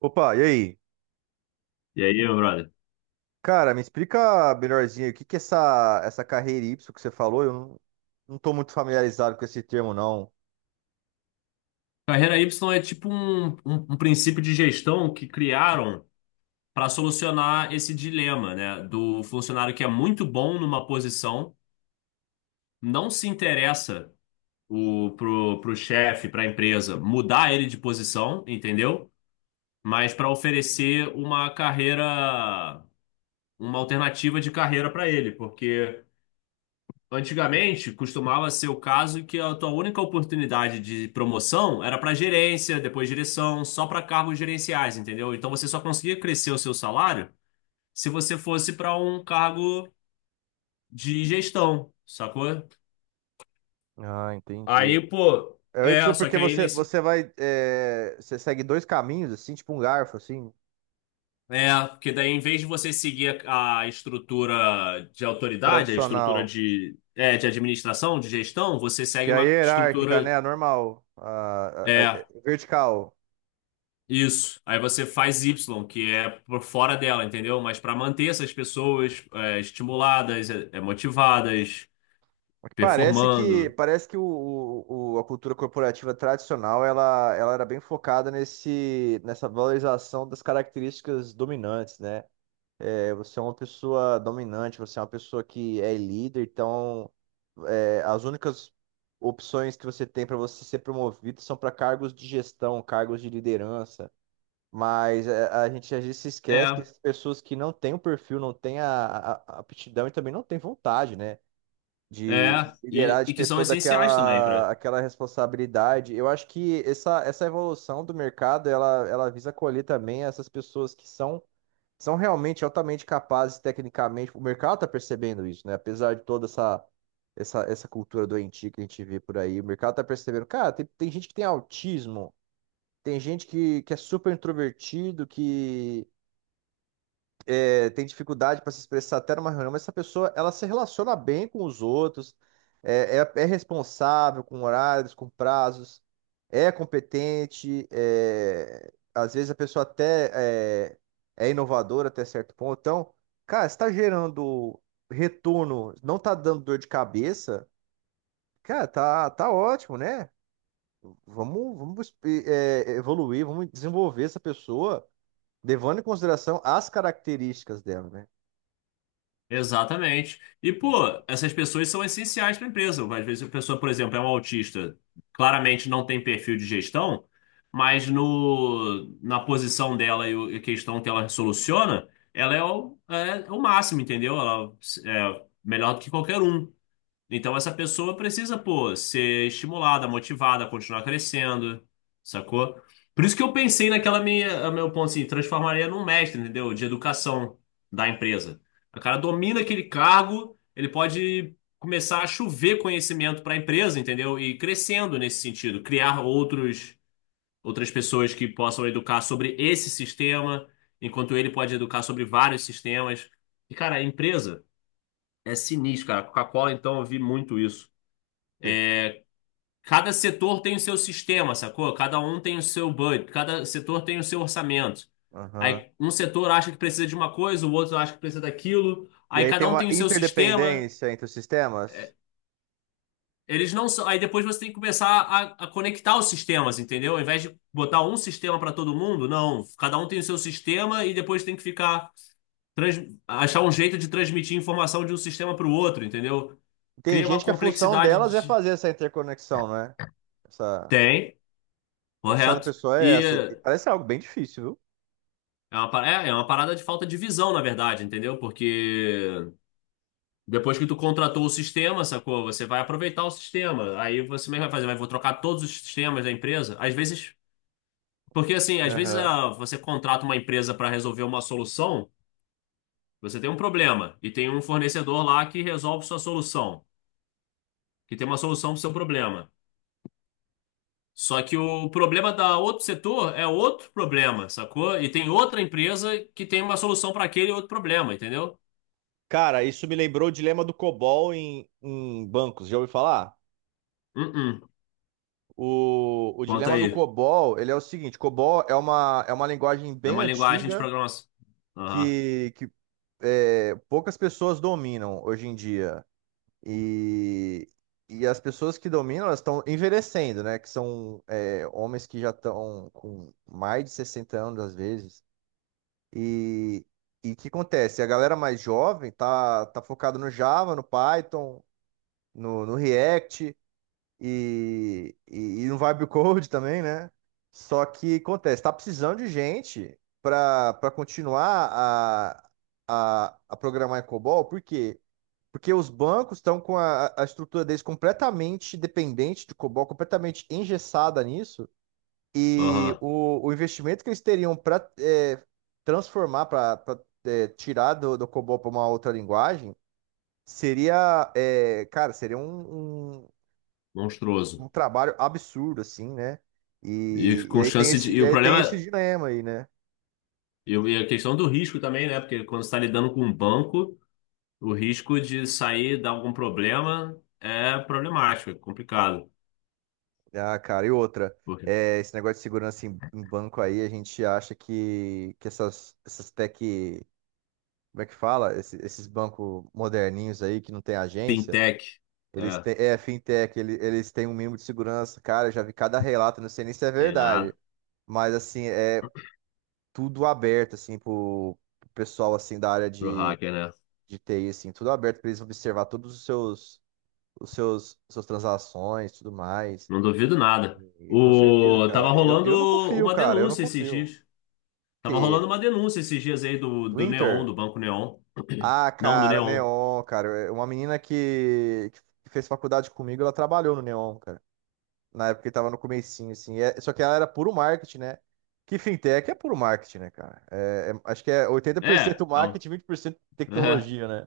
Opa, e aí? E aí, meu brother? Cara, me explica melhorzinho aí, o que que é essa carreira Y que você falou? Eu não tô muito familiarizado com esse termo, não. Carreira Y é tipo um princípio de gestão que criaram para solucionar esse dilema, né? Do funcionário que é muito bom numa posição, não se interessa pro chefe, para a empresa, mudar ele de posição, entendeu? Mas para oferecer uma carreira, uma alternativa de carreira para ele, porque. Antigamente, costumava ser o caso que a tua única oportunidade de promoção era para gerência, depois direção, só para cargos gerenciais, entendeu? Então você só conseguia crescer o seu salário se você fosse para um cargo de gestão, sacou? Ah, entendi. Aí, pô, É o Y só porque que aí nesse. Você segue dois caminhos, assim, tipo um garfo, assim, É, porque daí em vez de você seguir a estrutura de autoridade, a estrutura tradicional. de, de administração, de gestão, você Que segue é a uma hierárquica, estrutura. né? A normal. A, a- a- É. a vertical. Isso. Aí você faz Y, que é por fora dela, entendeu? Mas para manter essas pessoas estimuladas, motivadas, Parece que, performando. parece que a cultura corporativa tradicional ela era bem focada nessa valorização das características dominantes, né? Você é uma pessoa dominante, você é uma pessoa que é líder, então as únicas opções que você tem para você ser promovido são para cargos de gestão, cargos de liderança. Mas a gente às vezes se esquece que É, essas pessoas que não têm o perfil, não têm a aptidão e também não têm vontade, né? é. De liderar, E, de e que ter são toda essenciais também aquela, para. aquela responsabilidade. Eu acho que essa evolução do mercado, ela visa acolher também essas pessoas que são realmente altamente capazes tecnicamente. O mercado está percebendo isso, né? Apesar de toda essa cultura doentia que a gente vê por aí, o mercado está percebendo. Cara, tem gente que tem autismo, tem gente que é super introvertido, que tem dificuldade para se expressar até numa reunião, mas essa pessoa, ela se relaciona bem com os outros, é responsável com horários, com prazos, é competente, às vezes a pessoa até é, é inovadora até certo ponto. Então, cara, está gerando retorno, não tá dando dor de cabeça, cara, tá ótimo, né? Vamos evoluir, vamos desenvolver essa pessoa, levando em consideração as características dela, né? Exatamente. E, pô, Então. essas pessoas são essenciais para a empresa. Às vezes a pessoa, por exemplo, é um autista, claramente não tem perfil de gestão, mas no, na posição dela e e a questão que ela soluciona, ela é o máximo, entendeu? Ela é melhor do que qualquer um. Então essa pessoa precisa, pô, ser estimulada, motivada, continuar crescendo, sacou? Por isso que eu pensei naquela minha, a meu ponto assim, transformaria num mestre, entendeu? De educação da empresa. O cara domina aquele cargo, ele pode começar a chover conhecimento para a empresa, entendeu? E ir crescendo nesse sentido, criar outros outras pessoas que possam educar sobre esse sistema, enquanto ele pode educar sobre vários sistemas. E cara, a empresa é sinistro, cara. A Coca-Cola, então, eu vi muito isso. Cada setor tem o seu sistema, sacou? Cada um tem o seu budget, cada setor tem o seu orçamento. Aham. Aí um setor acha que precisa de uma coisa, o outro acha que precisa daquilo. E Aí aí tem cada um uma tem o seu sistema. interdependência entre os sistemas. Eles não são... Aí depois você tem que começar a conectar os sistemas, entendeu? Ao invés de botar um sistema para todo mundo, não. Cada um tem o seu sistema e depois tem que ficar trans... achar um jeito de transmitir informação de um sistema para o outro, entendeu? Tem Cria uma gente que a função complexidade delas é de... fazer essa interconexão, né? Essa Tem, função da correto. pessoa é E essa. E parece algo bem difícil, viu? é uma parada de falta de visão, na verdade, entendeu? Porque depois que tu contratou o sistema, sacou? Você vai aproveitar o sistema. Aí você mesmo vai fazer, vai, vou trocar todos os sistemas da empresa. Às vezes, porque assim, às vezes Aham. Você contrata uma empresa para resolver uma solução, você tem um problema e tem um fornecedor lá que resolve sua solução, que tem uma solução para o seu problema. Só que o problema da outro setor é outro problema, sacou? E tem outra empresa que tem uma solução para aquele outro problema, entendeu? Cara, isso me lembrou o dilema do COBOL em bancos. Já ouviu falar? Uh-uh. O Conta dilema do aí. COBOL, ele é o seguinte, COBOL é uma linguagem É bem uma linguagem de antiga programação. Aham, que poucas pessoas dominam hoje em dia. E, e as pessoas que dominam, elas estão envelhecendo, né? Que são homens que já estão com mais de 60 anos, às vezes. E e o que acontece? A galera mais jovem tá focada no Java, no Python, no React e, e, e no Vibe Code também, né? Só que acontece, tá precisando de gente para continuar a programar em COBOL, porque os bancos estão com a estrutura deles completamente dependente de COBOL, completamente engessada nisso, e aham, o investimento que eles teriam para transformar, para tirar do COBOL para uma outra linguagem, cara, seria um, um, monstruoso. um trabalho absurdo, assim, né? E E com aí tem chance de. esse, E e o aí tem esse problema. dilema aí, né? E e a questão do risco também, né? Porque quando você está lidando com um banco, o risco de sair, dar algum problema é problemático, é complicado. Ah, cara, e outra. Porque É, esse negócio de segurança em banco aí, a gente acha que essas tech, como é que fala? Esses bancos moderninhos aí que não tem agência, fintech, eles é, têm, é fintech, eles têm um mínimo de segurança. Cara, eu já vi cada relato, não sei nem se é tem verdade, nada mas assim, é tudo aberto assim pro pessoal assim da área pro de, hacker, né? de TI assim, tudo aberto para eles observar todos os seus suas transações, tudo mais. Não duvido nada. E com certeza, O, cara. tava Eu, rolando eu não confio, uma cara, eu não denúncia esses confio. dias. Tava rolando Que uma denúncia esses dias aí do, do do Neon, Inter. do Banco Neon. Ah, Não, do cara, Neon. Neon, cara. Uma menina que fez faculdade comigo, ela trabalhou no Neon, cara. Na época que tava no comecinho, assim. Só que ela era puro marketing, né? Que fintech é puro marketing, né, cara? Acho que é oitenta por É, cento é, um- marketing, 20% tecnologia, né?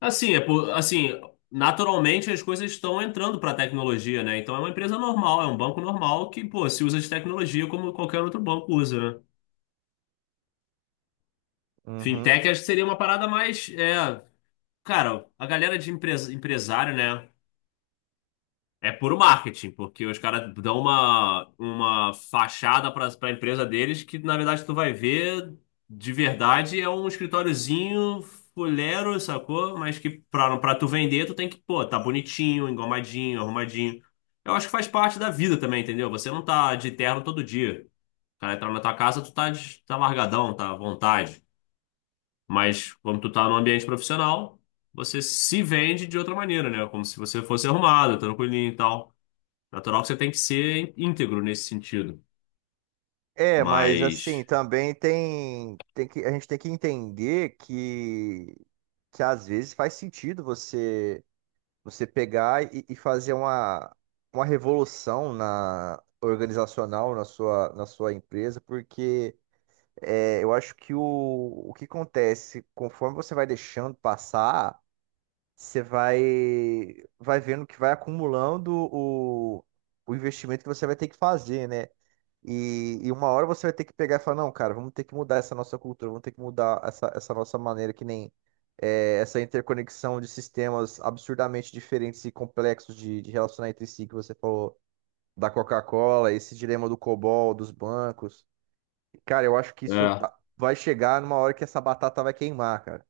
Assim, é por, assim, naturalmente as coisas estão entrando para a tecnologia, né? Então é uma empresa normal, é um banco normal que, pô, se usa de tecnologia como qualquer outro banco usa, né? Uhum. Fintech acho que seria uma parada mais, cara, a galera de empresa, empresário, né? É puro marketing, porque os caras dão uma fachada para a empresa deles que, na verdade, tu vai ver de verdade é um escritóriozinho fuleiro, sacou? Mas que pra, pra tu vender, tu tem que, pô, tá bonitinho, engomadinho, arrumadinho. Eu acho que faz parte da vida também, entendeu? Você não tá de terno todo dia. O cara entra na tua casa, tu tá, tá largadão, tá à vontade. Mas quando tu tá no ambiente profissional, você se vende de outra maneira, né? Como se você fosse arrumado, tranquilinho e tal. Natural que você tem que ser íntegro nesse sentido. É, mas assim, Mas, também a gente tem que entender que às vezes faz sentido você. Você pegar e fazer uma revolução na organizacional na sua empresa, porque eu acho que o que acontece, conforme você vai deixando passar, você vai, vai, vendo que vai acumulando o investimento que você vai ter que fazer, né? E uma hora você vai ter que pegar e falar, não, cara, vamos ter que mudar essa nossa cultura, vamos ter que mudar essa nossa maneira, que nem essa interconexão de sistemas absurdamente diferentes e complexos de relacionar entre si, que você falou da Coca-Cola, esse dilema do COBOL, dos bancos. Cara, eu acho que isso é, vai chegar numa hora que essa batata vai queimar, cara.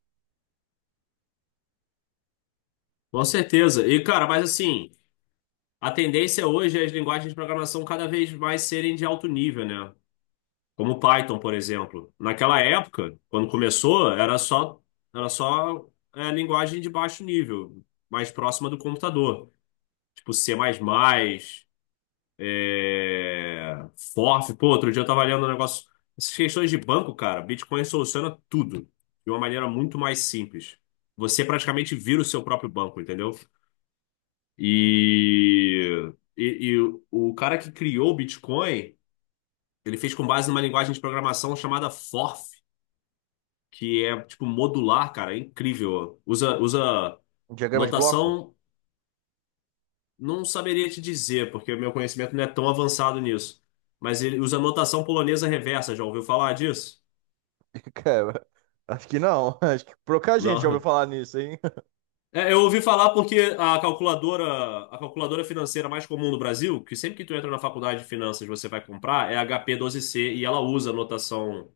com certeza. E, cara, mas assim, a tendência hoje é as linguagens de programação cada vez mais serem de alto nível, né? Como Python, por exemplo. Naquela época, quando começou, era só, era só linguagem de baixo nível, mais próxima do computador. Tipo C++, É... FOF, pô, outro dia eu tava lendo um negócio. Essas questões de banco, cara, Bitcoin soluciona tudo de uma maneira muito mais simples. Você praticamente vira o seu próprio banco, entendeu? E, e, e o cara que criou o Bitcoin, ele fez com base numa linguagem de programação chamada FORF, que é tipo modular, cara, é incrível. Usa Um diagrama de bloco? notação. Não saberia te dizer, porque o meu conhecimento não é tão avançado nisso. Mas ele usa notação polonesa reversa, já ouviu falar disso? Cara, acho que não. Acho que pouca gente já ouviu Não. falar nisso, hein? É, eu ouvi falar porque a calculadora financeira mais comum no Brasil, que sempre que tu entra na faculdade de finanças você vai comprar, é a HP12C e ela usa notação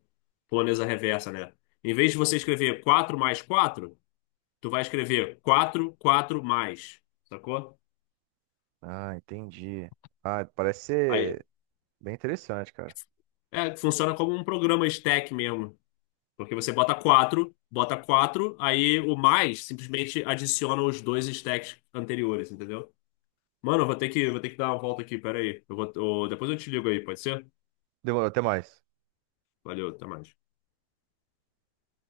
polonesa reversa, né? Em vez de você escrever 4 mais 4, tu vai escrever 4, 4 mais, sacou? Ah, entendi. Ah, parece Aí, ser bem interessante, cara. Funciona como um programa stack mesmo. Porque você bota 4 aí o mais simplesmente adiciona os dois stacks anteriores, entendeu? Mano, eu vou ter que, dar uma volta aqui, pera aí. Depois eu te ligo aí, pode ser? Demorou, até mais. Valeu, até mais.